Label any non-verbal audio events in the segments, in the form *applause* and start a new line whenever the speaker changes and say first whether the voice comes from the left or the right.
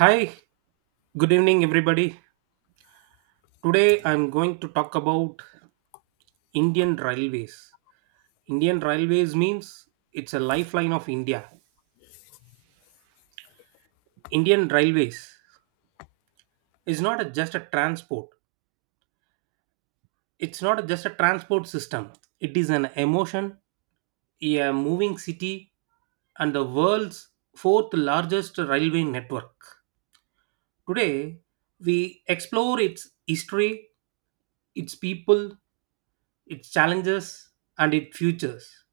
right: Hi, good evening, everybody. Today I'm going to talk about Indian Railways. Indian Railways means it's a lifeline of India. Indian Railways is not just a transport, it's not just a transport system. It is an emotion, a moving city, and the world's fourth largest railway network. Today, we explore its history, its people, its challenges, and its futures.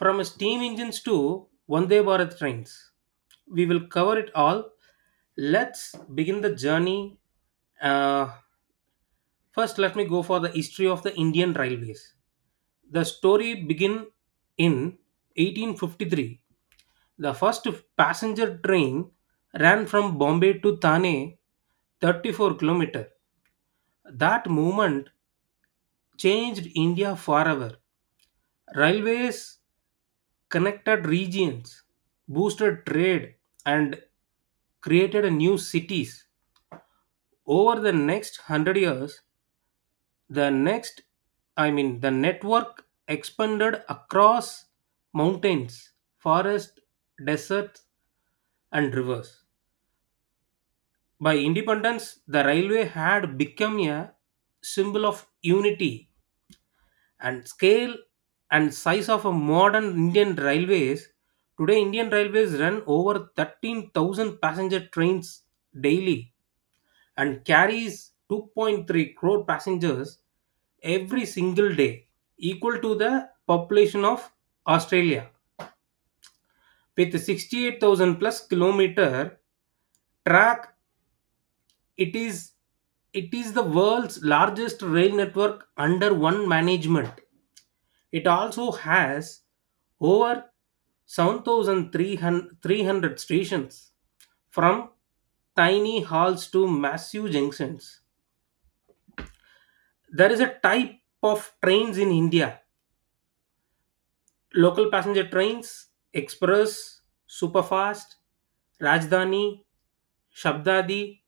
right: From steam engines to Vande Bharat trains, we will cover it all. Let's begin the journey. Uh, First, let me go for the history of the Indian railways. The story begin in 1853. The first passenger train ran from Bombay to Thane, 34 kilometer. That movement changed India forever. Railways connected regions, boosted trade, and created new cities. Over the next 100 years, the next, I mean, the network expanded across mountains, forests, deserts, and rivers. By independence, the railway had become a symbol of unity and scale and size of a modern Indian Railways. Today, Indian Railways run over 13,000 passenger trains daily and carries 2.3 crore passengers every single day, equal to the population of Australia. With 68,000 plus kilometer track, it is it is the world's largest rail network under one management. It also has over 7,300 stations, from tiny halls to massive junctions. There is a type of trains in India: local passenger trains, express, superfast, Rajdhani, Shabdadi,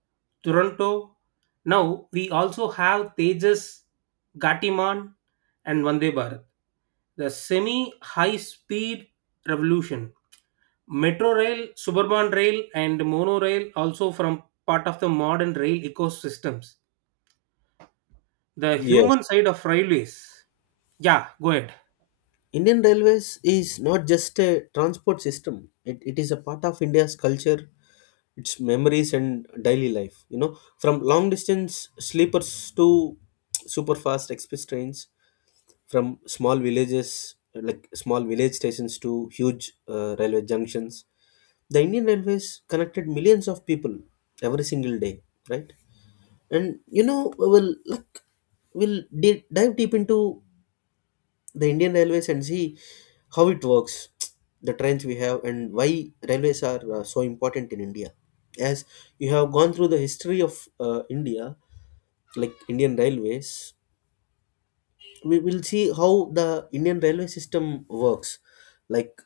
right: Toronto. Now we also have Tejas, Gatiman, and Vande Bharat. The semi high speed revolution. Metro rail, suburban rail, and monorail also from part of the modern rail ecosystems. The
left: Yes.
right: human side of railways. Yeah, go ahead.
left: Indian Railways is not just a transport system, it is a part of India's culture, its memories, and daily life. You know, from long distance sleepers to super fast express trains, from small villages like small village stations to huge railway junctions. The Indian Railways connected millions of people every single day, right? And you know, well, look, dive deep into the Indian Railways and see how it works, *tsk* the trains we have, and why railways are so important in India. As you have gone through the history of India, like Indian Railways, we will see how the Indian railway system works. Like,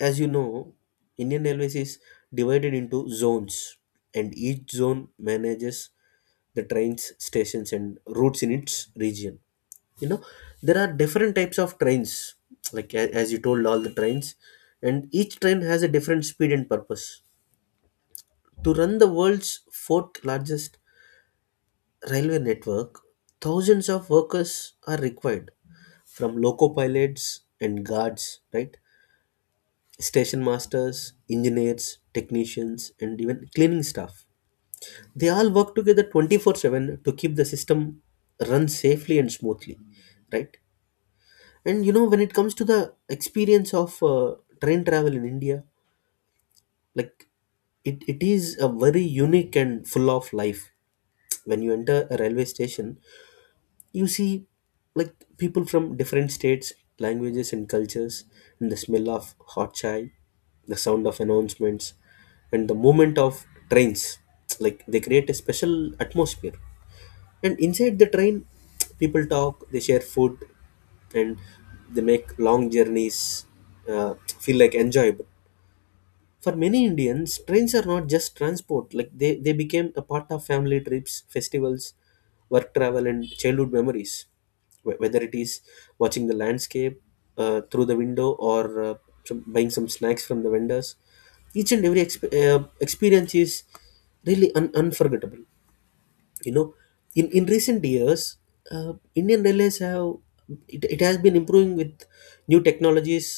left: as you know, Indian Railways is divided into zones, and each zone manages the trains, stations, and routes in its region. You know, there are different types of trains, like as you told, all the trains, and each train has a different speed and purpose to run the world's fourth largest railway network. Thousands of workers are required, from loco pilots and guards, right, station masters, engineers, technicians, and even cleaning staff. They all work together 24/7 to keep the system run safely and smoothly, right? And you know, when it comes to the experience of train travel in India, like it is a very unique and full of life. When you enter a railway station, you see like people from different states, languages, and cultures, and the smell of hot chai, the sound of announcements, and the movement of trains. Like they create a special atmosphere. And inside the train, people talk, they share food, and they make long journeys uh, feel like enjoyable. For many Indians, trains are not just transport, like they became a part of family trips, festivals, work travel, and childhood memories. Whether it is watching the landscape through the window or some, buying some snacks from the vendors, each and every experience is really unforgettable. You know, in recent years, Indian Railways have, it has been improving with new technologies,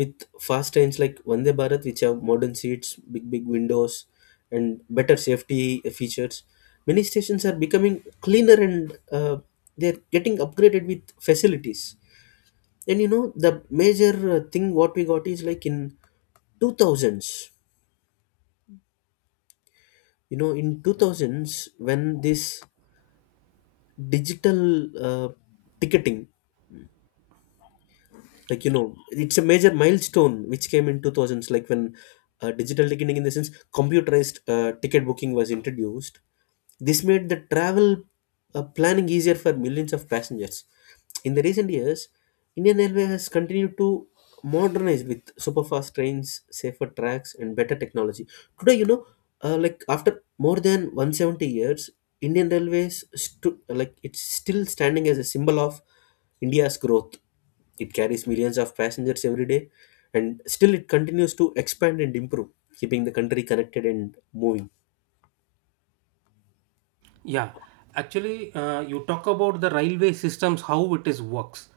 left: with fast trains like Vande Bharat, which have modern seats, big big windows, and better safety features. Many stations are becoming cleaner and they're getting upgraded with facilities. And you know, the major thing what we got is like in 2000s, you know, in 2000s, when this digital uh, ticketing, like you know, it's a major milestone which came in 2000s, like when digital ticketing, in the sense computerized ticket booking, was introduced. This made the travel planning easier for millions of passengers. In the recent years, Indian Railway has continued to modernize with super fast trains, safer tracks, and better technology. Today, you know, like after more than 170 years, Indian Railways like it's still standing as a symbol of India's growth. It carries millions of passengers every day, and still it continues to expand and improve, keeping the country connected and moving.
right: Yeah, actually, you talk about the railway systems, how it is works.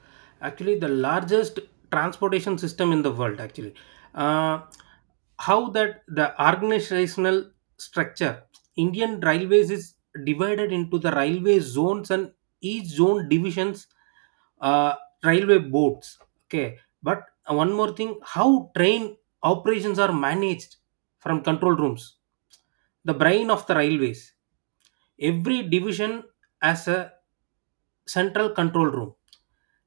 right: Actually, the largest transportation system in the world. Actually, uh, how that the organizational structure. Indian railways is divided into the railway zones and each zone divisions, uh, railway boards. Okay, but one more thing, how train operations are managed from control rooms, the brain of the railways. Every division has a central control room.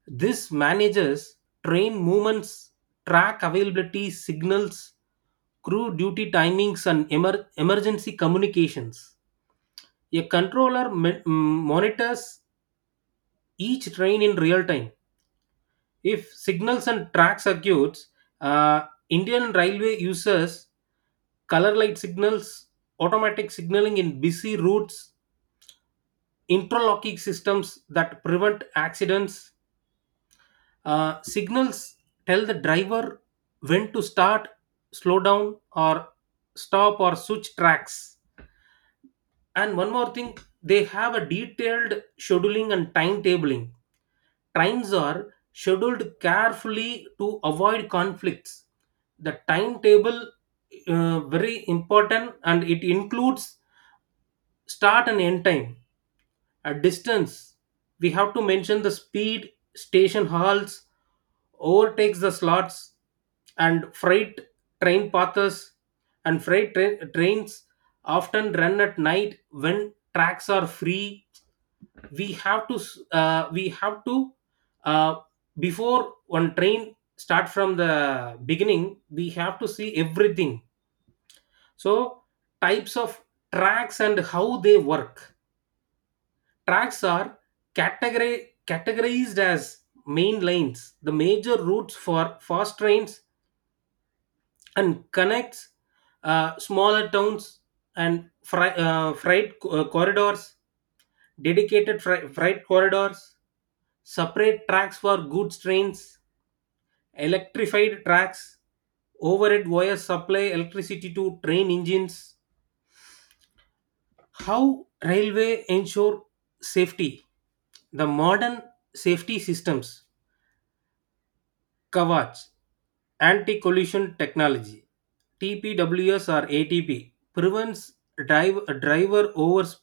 right: This manages train movements, track availability, signals, crew duty timings, and emergency communications. A controller monitors each train in real time. If signals and track circuits, uh, Indian Railway uses color light signals, automatic signaling in busy routes, interlocking systems that prevent accidents. Signals tell the driver when to start, slow down, or stop, or switch tracks. And one more thing, they have a detailed scheduling and timetabling. Times are scheduled carefully to avoid conflicts. The timetable very important, and it includes start and end time. At distance, we have to mention the speed, station halts, overtakes the slots, and freight train paths. And freight trains often run at night when tracks are free. We have to s- we have to uh, Before one train start from the beginning, we have to see everything. So, types of tracks and how they work. Tracks are categorized as main lines, the major routes for fast trains, and connects smaller towns, and freight corridors, dedicated freight corridors, separate tracks for goods trains, electrified tracks, overhead wires supply electricity to train engines. How railway ensure safety? The modern safety systems: Kavach, anti collision technology, TPWS or ATP, prevents driver overspeeding.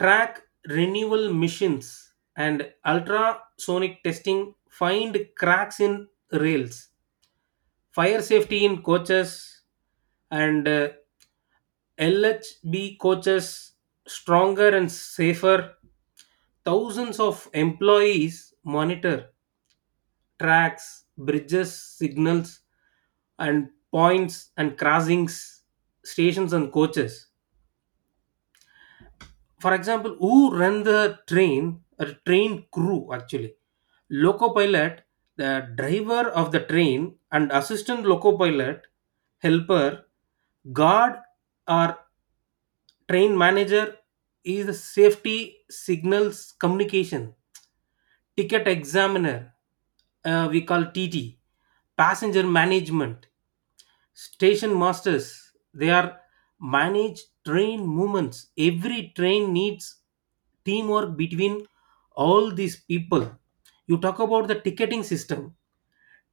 right: Track renewal missions and ultrasonic testing find cracks in rails. Fire safety in coaches, and LHB coaches stronger and safer. Thousands of employees monitor tracks, bridges, signals, and points and crossings, stations and coaches. For example, who run the train? A train crew actually. Loco pilot, the driver of the train, and assistant loco pilot, helper. Guard or train manager is a safety, signals, communication. Ticket examiner, we call TT, passenger management. Station masters, they are manage train movements. Every train needs teamwork between all these people. You talk about the ticketing system.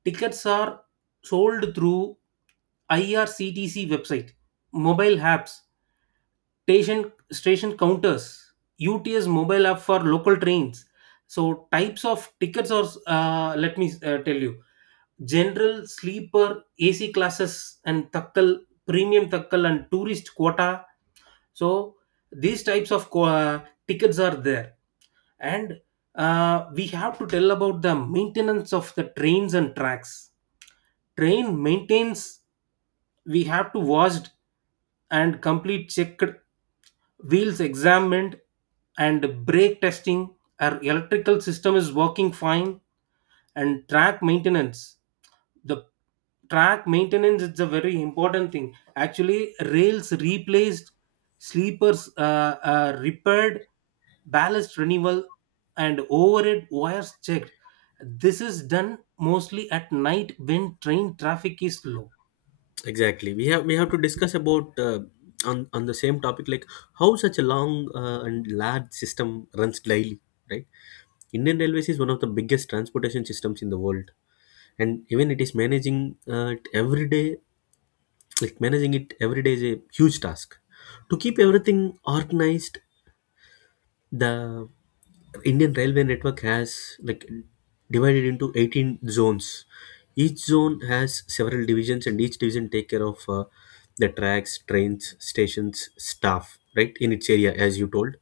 right: Tickets are sold through IRCTC website, mobile apps, station counters, UTS mobile app for local trains. So types of tickets are, let me tell you: general, sleeper, AC classes, and takkal, premium takkal, and tourist quota. So these types of tickets are there. And we have to tell about the maintenance of the trains and tracks. Train maintains: we have to washed and complete checked, wheels examined, and brake testing. Our electrical system is working fine. And track maintenance, the track maintenance is a very important thing. Actually, rails replaced, sleepers repaired, ballast renewal, and overhead wires checked. This is done mostly at night when train traffic is low.
left: Exactly. We have to discuss about on the same topic, like how such a long and large system runs daily, right? Indian Railways is one of the biggest transportation systems in the world, and even it is managing it every day. Like managing it every day is a huge task. To keep everything organized, the Indian railway network has like divided into 18 zones. Each zone has several divisions, and each division take care of the tracks, trains, stations, staff, right, in its area, as you told.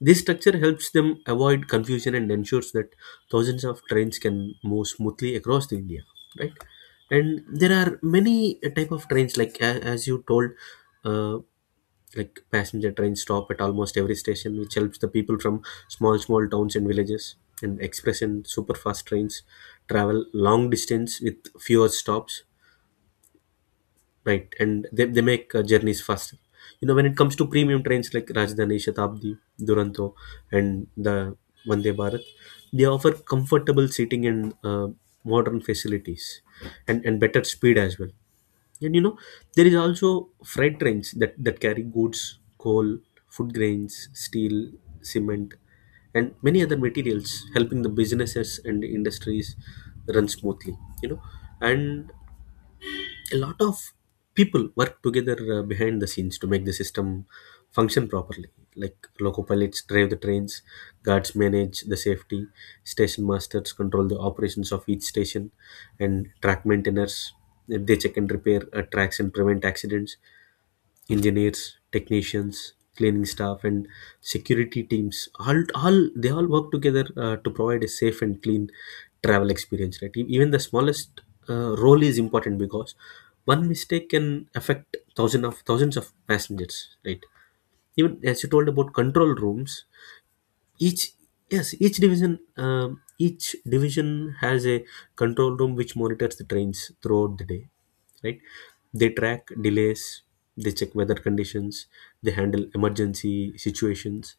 left: This structure helps them avoid confusion and ensures that thousands of trains can move smoothly across the India, right? And there are many type of trains, like as you told, uh, like passenger trains stop at almost every station, which helps the people from small small towns and villages, and express and super fast trains travel long distance with fewer stops, night, and they make journeys faster. You know, when it comes to premium trains like Rajdhani, Shatabdi, Duronto, and the Vande Bharat, they offer comfortable seating and uh, modern facilities, and better speed as well. And you know, there is also freight trains that carry goods, coal, food grains, steel, cement, and many other materials, helping the businesses and industries run smoothly. You know, and a lot of people work together behind the scenes to make the system function properly. Like loco pilots drive the trains, guards manage the safety, station masters control the operations of each station, and track maintainers, they check and repair tracks and prevent accidents. Engineers, technicians, cleaning staff, and security teams, all they all work together to provide a safe and clean travel experience, right? Even the smallest role is important, because one mistake can affect thousands of passengers, right? Even as you told about control rooms, each, yes, each division, each division has a control room which monitors the trains throughout the day, right? They track delays, they check weather conditions, they handle emergency situations,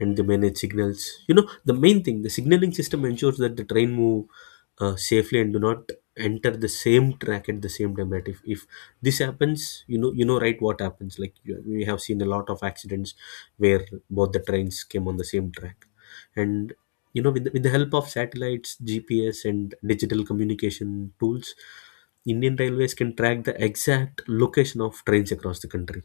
left: and they manage signals. You know, the main thing, the signaling system ensures that the train move safely and do not enter the same track at the same time, right? If this happens, you know, you know right what happens, like you, we have seen a lot of accidents where both the trains came on the same track. And you know, with the help of satellites, GPS, and digital communication tools, Indian Railways can track the exact location of trains across the country,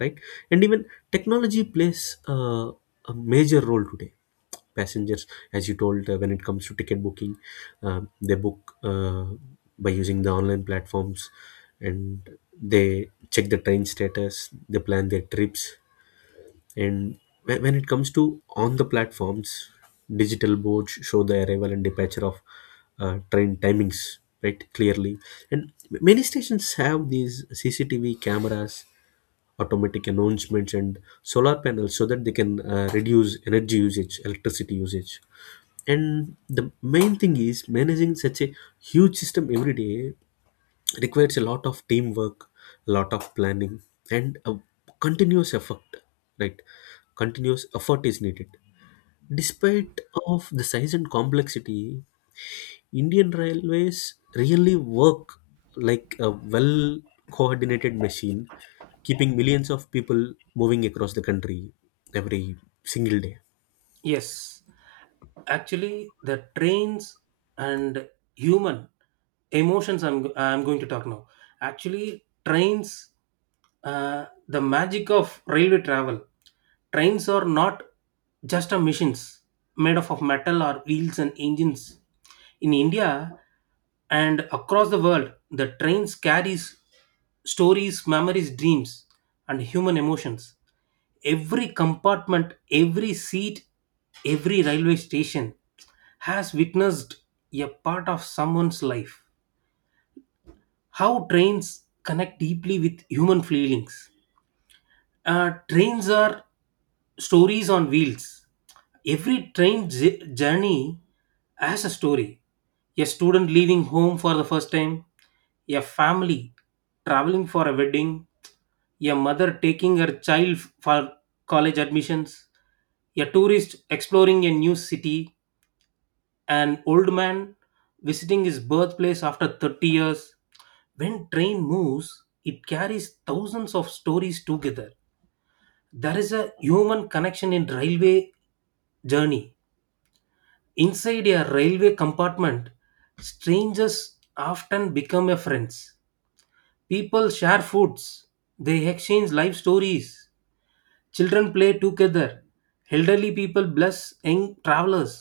left: right? And even technology plays a major role today. Passengers, as you told, when it comes to ticket booking, they book by using the online platforms, and they check the train status, they plan their trips, and when it comes to on the platforms, digital boards show the arrival and departure of train timings, right, clearly. And many stations have these CCTV cameras, automatic announcements, and solar panels so that they can reduce energy usage, electricity usage. And the main thing is managing such a huge system every day requires a lot of teamwork, a lot of planning, and a continuous effort, right? Continuous effort is needed. Despite of the size and complexity, Indian railways really work like a well coordinated machine, keeping millions of people moving across the country every single day.
right: Yes, actually, the trains and human emotions. I'm going to talk now. Actually, trains, the magic of railway travel. Trains are not just a machines made up of metal or wheels and engines. In India and across the world, the trains carries stories, memories, dreams, and human emotions. Every compartment, every seat, every railway station has witnessed a part of someone's life. How trains connect deeply with human feelings. Trains are stories on wheels. Every train journey has a story. A student leaving home for the first time, a family traveling for a wedding, a mother taking her child for college admissions, a tourist exploring a new city, an old man visiting his birthplace after 30 years. When train moves, it carries thousands of stories together. There is a human connection in railway journey. Inside a railway compartment, strangers often become a friends. People share foods, they exchange life stories, children play together, elderly people bless young travelers,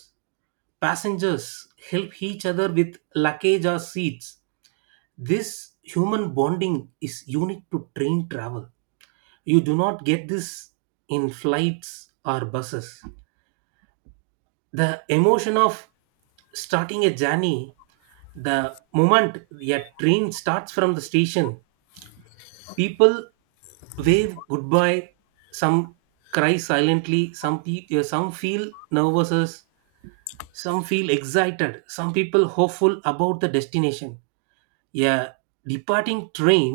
right: passengers help each other with luggage or seats. This human bonding is unique to train travel. You do not get this in flights or buses. The emotion of starting a journey. The moment a train starts from the station, people wave goodbye, some cry silently, some feel nervous, some feel excited, some people hopeful about the destination. A departing train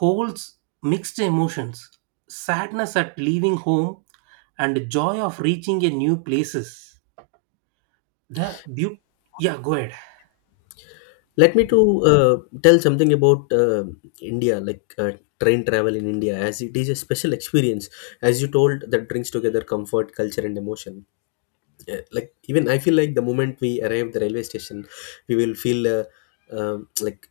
right: holds mixed emotions: sadness at leaving home, and joy of reaching a new places. the beau- yeah, go ahead.
left: Let me to uh, tell something about India, like train travel in India, as it is a special experience. As you told, that brings together comfort, culture, and emotion. Like even I feel like the moment we arrive the railway station, we will feel like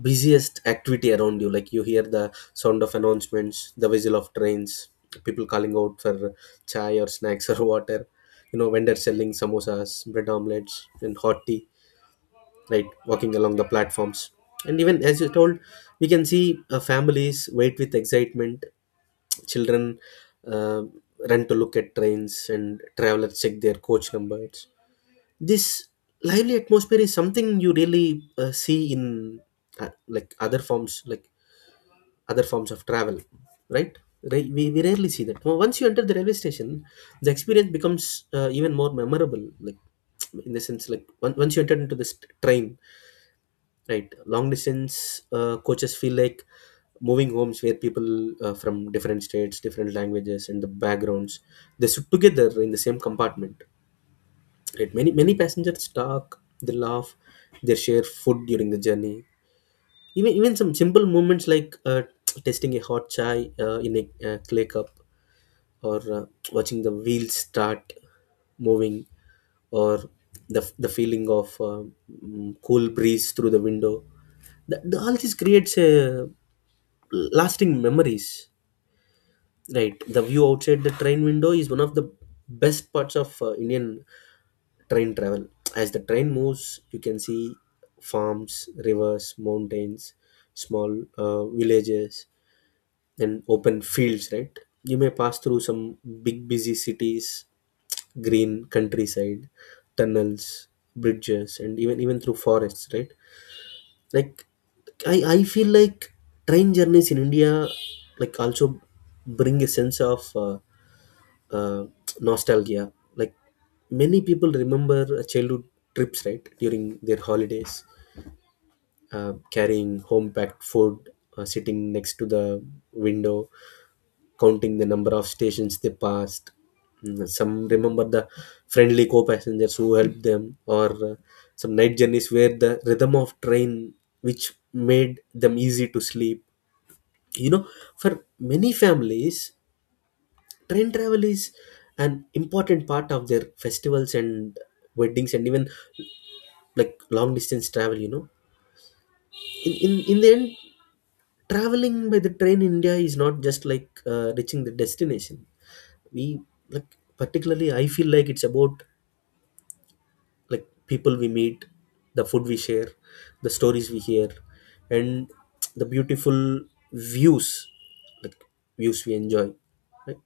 left: busiest activity around you, like you hear the sound of announcements, the whistle of trains, people calling out for chai or snacks or water. You know, vendors selling samosas, bread, omelets, and hot tea, right, walking along the platforms. And even as you told, we can see families wait with excitement, children uh, run to look at trains, and travelers check their coach numbers. This lively atmosphere is something you really see in like other forms, like other forms of travel, right? We rarely see that. Well, once you enter the railway station, the experience becomes even more memorable, like *tsk* in the sense like once you enter into this train, right, long distance coaches feel like moving homes where people from different states, different languages, and the backgrounds, they sit together in the same compartment. Right. Many many passengers talk, they laugh, they share food during the journey. Even some simple moments like *tsk* tasting a hot chai in a clay cup, or watching the wheels start moving, or the feeling of cool breeze through the window. All this creates a lasting memories. Right. The view outside the train window is one of the best parts of Indian train travel. As the train moves, you can see farms, rivers, mountains, small villages, and open fields, right? You may pass through some big, busy cities, green countryside, tunnels, bridges, and even through forests, right? Like, I feel like train journeys in India like also bring a sense of uh, nostalgia. Like many people remember childhood trips, right, during their holidays, carrying home packed food, sitting next to the window, counting the number of stations they passed. Mm, some remember the friendly co passengers who helped them, or some night journeys where the rhythm of train which made them easy to sleep. You know, for many families, train travel is an important part of their festivals and weddings and even like long distance travel in the end, traveling by the train in india is not just like reaching the destination. We like, particularly I feel like it's about like people we meet, the food we share, the stories we hear, and the beautiful views, like views we enjoy, right?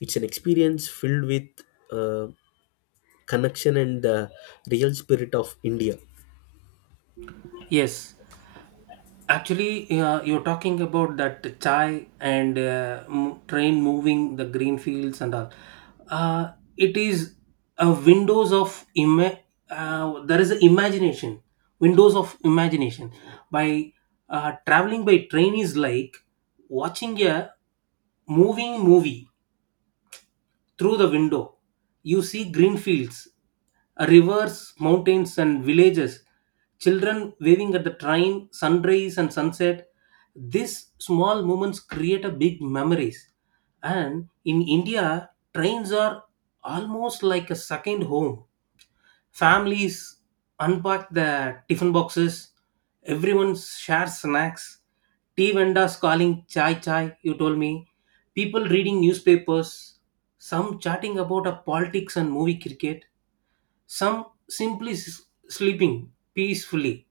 left: It's an experience filled with uh, connection and the real spirit of India.
right: Yes, actually, you're talking about that chai and train moving the green fields and all. Uh, it is a windows of there is a imagination, windows of imagination. By Traveling by train is like watching a moving movie through the window, you see green fields, rivers, mountains, and villages. Children waving at the train, sunrise, and sunset. These small moments create a big memories. And in India, trains are almost like a second home. Families unpack the tiffin boxes, everyone shares snacks, tea vendors calling chai chai, you told me, people reading newspapers, some chatting about a politics and movie cricket, some simply sleeping peacefully.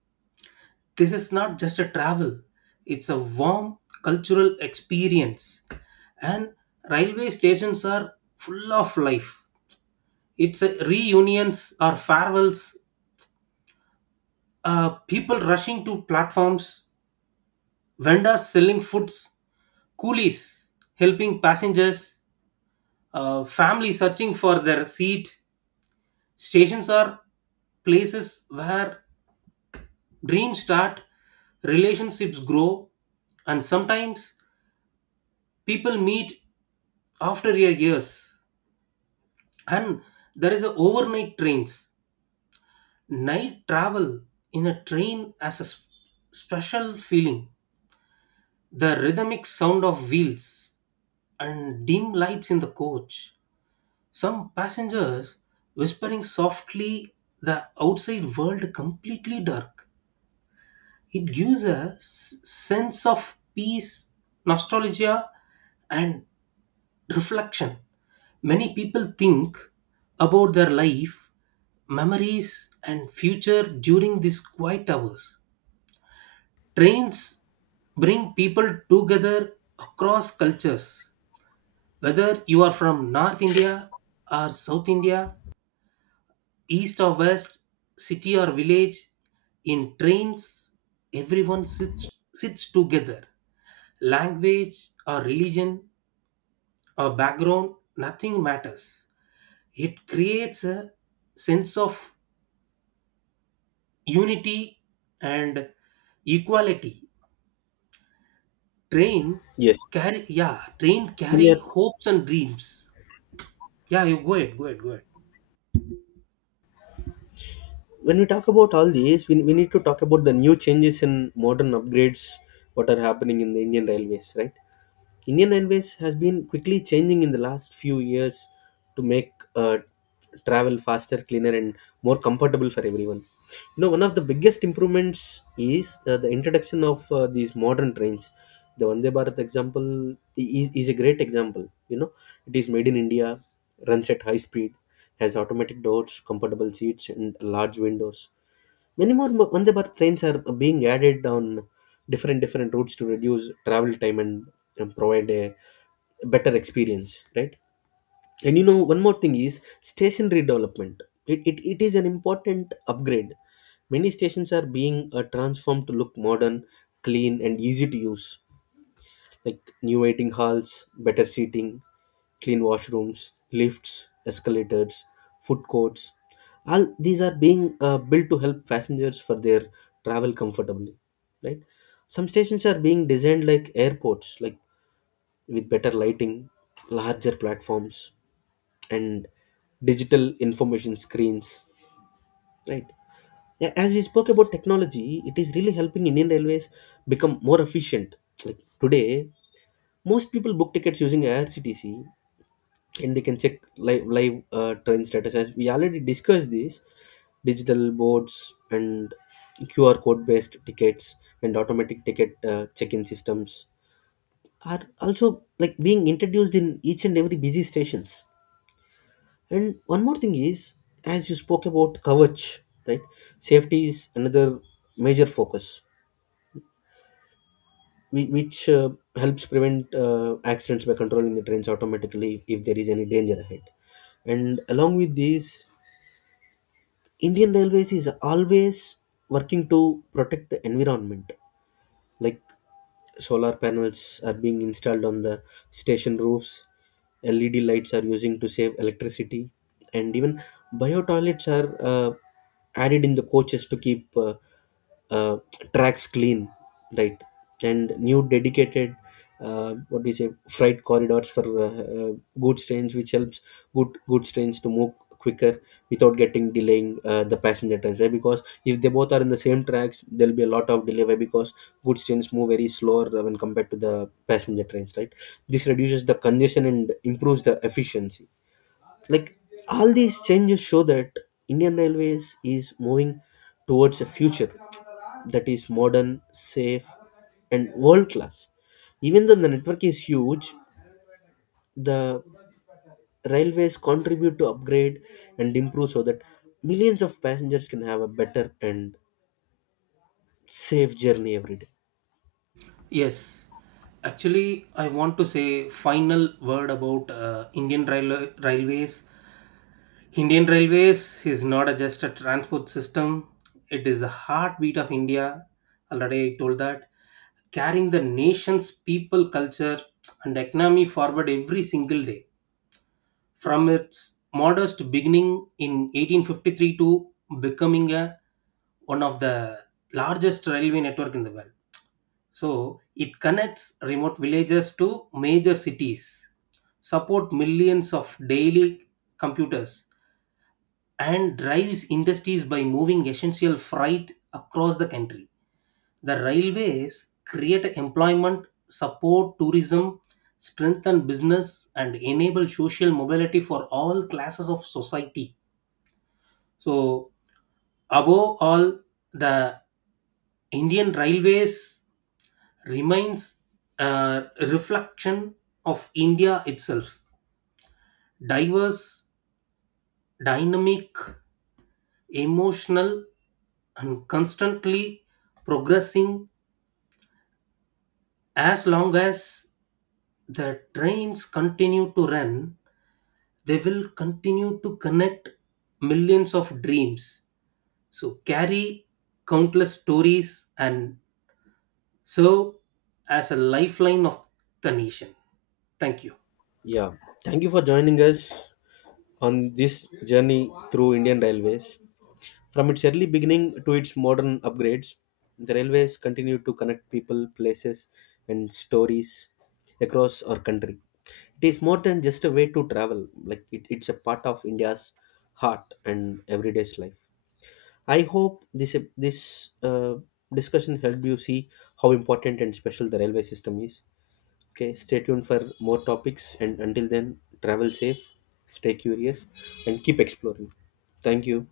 right: This is not just a travel, it's a warm cultural experience. And railway stations are full of life. It's a reunions or farewells. People rushing to platforms, vendors selling foods, coolies helping passengers, families searching for their seat. Stations are places where dreams start, relationships grow, and sometimes people meet after your years. And there is a overnight trains. Night travel in a train as a special feeling. The rhythmic sound of wheels and dim lights in the coach, some passengers whispering softly, the outside world completely dark. It gives a sense of peace, nostalgia, and reflection. Many people think about their life, memories, and future during these quiet hours. Trains bring people together across cultures. Whether you are from North India or South India, East or West, city or village, in trains, everyone sits together. Language or religion or background, nothing matters. It creates a sense of unity and equality. Train
left: Yes.
right: carry, yeah, train
left: When we
right: carry
left: are
right: hopes and dreams. Yeah, you go ahead, go ahead, go ahead.
left: when we talk about all these, we need to talk about the new changes in modern upgrades what are happening in the Indian railways, right? Indian Airways has been quickly changing in the last few years to make travel faster, cleaner, and more comfortable for everyone. You know, one of the biggest improvements is the introduction of these modern trains. The Vande Bharat example is a great example. You know, it is made in India, runs at high speed, has automatic doors, comfortable seats, and large windows. Many more Vande Bharat trains are being added on different routes to reduce travel time and provide a better experience, right? And you know, one more thing is station redevelopment. It is an important upgrade. Many stations are being transformed to look modern, clean, and easy to use, like new waiting halls, better seating, clean washrooms, lifts, escalators, food courts. All these are being built to help passengers for their travel comfortably, right? Some stations are being designed like airports, like with better lighting, larger platforms, and digital information screens, right? As we spoke about technology, it is really helping Indian Railways become more efficient. Like today, most people book tickets using IRCTC and they can check live train status, as we already discussed. This digital boards and QR code based tickets and automatic ticket check in systems are also like being introduced in each and every busy stations. And one more thing is, as you spoke about coverage, right? Safety is another major focus, which helps prevent accidents by controlling the trains automatically if there is any danger ahead. And along with this, indian railways is always working to protect the environment, like solar panels are being installed on the station roofs, led lights are using to save electricity, and even bio toilets are added in the coaches to keep uh, tracks clean, right? And new dedicated what do you say freight corridors for uh, goods trains, which helps goods trains to move quicker without getting delaying the passenger trains, right? Because if they both are in the same tracks, there'll be a lot of delay, right? Because goods trains move very slower when compared to the passenger trains, right? This reduces the congestion and improves the efficiency. Like, all these changes show that indian railways is moving towards a future that is modern, safe, and world class. Even though the network is huge, the railways contribute to upgrade and improve so that millions of passengers can have a better and safe journey every day.
right: Yes, actually, I want to say final word about Indian railways. Indian railways is not just a transport system; it is the heartbeat of India. Already I told that, carrying the nation's people, culture, and economy forward every single day. From its modest beginning in 1853 to becoming one of the largest railway network in the world. So it connects remote villages to major cities, support millions of daily computers, and drives industries by moving essential freight across the country. The railways create employment, support tourism, strengthen business, and enable social mobility for all classes of society. So above all, the Indian railways remains a reflection of India itself: diverse, dynamic, emotional, and constantly progressing. As long as the trains continue to run, they will continue to connect millions of dreams, so carry countless stories and serve as a lifeline of the nation. Thank you.
left: Yeah, thank you for joining us on this journey through indian railways. From its early beginning to its modern upgrades, the railways continue to connect people, places, and stories across our country. It is more than just a way to travel, like it's a part of india's heart and everyday's life. I hope this this discussion helped you see how important and special the railway system is. Okay, stay tuned for more topics, and until then, travel safe, stay curious, and keep exploring. Thank you.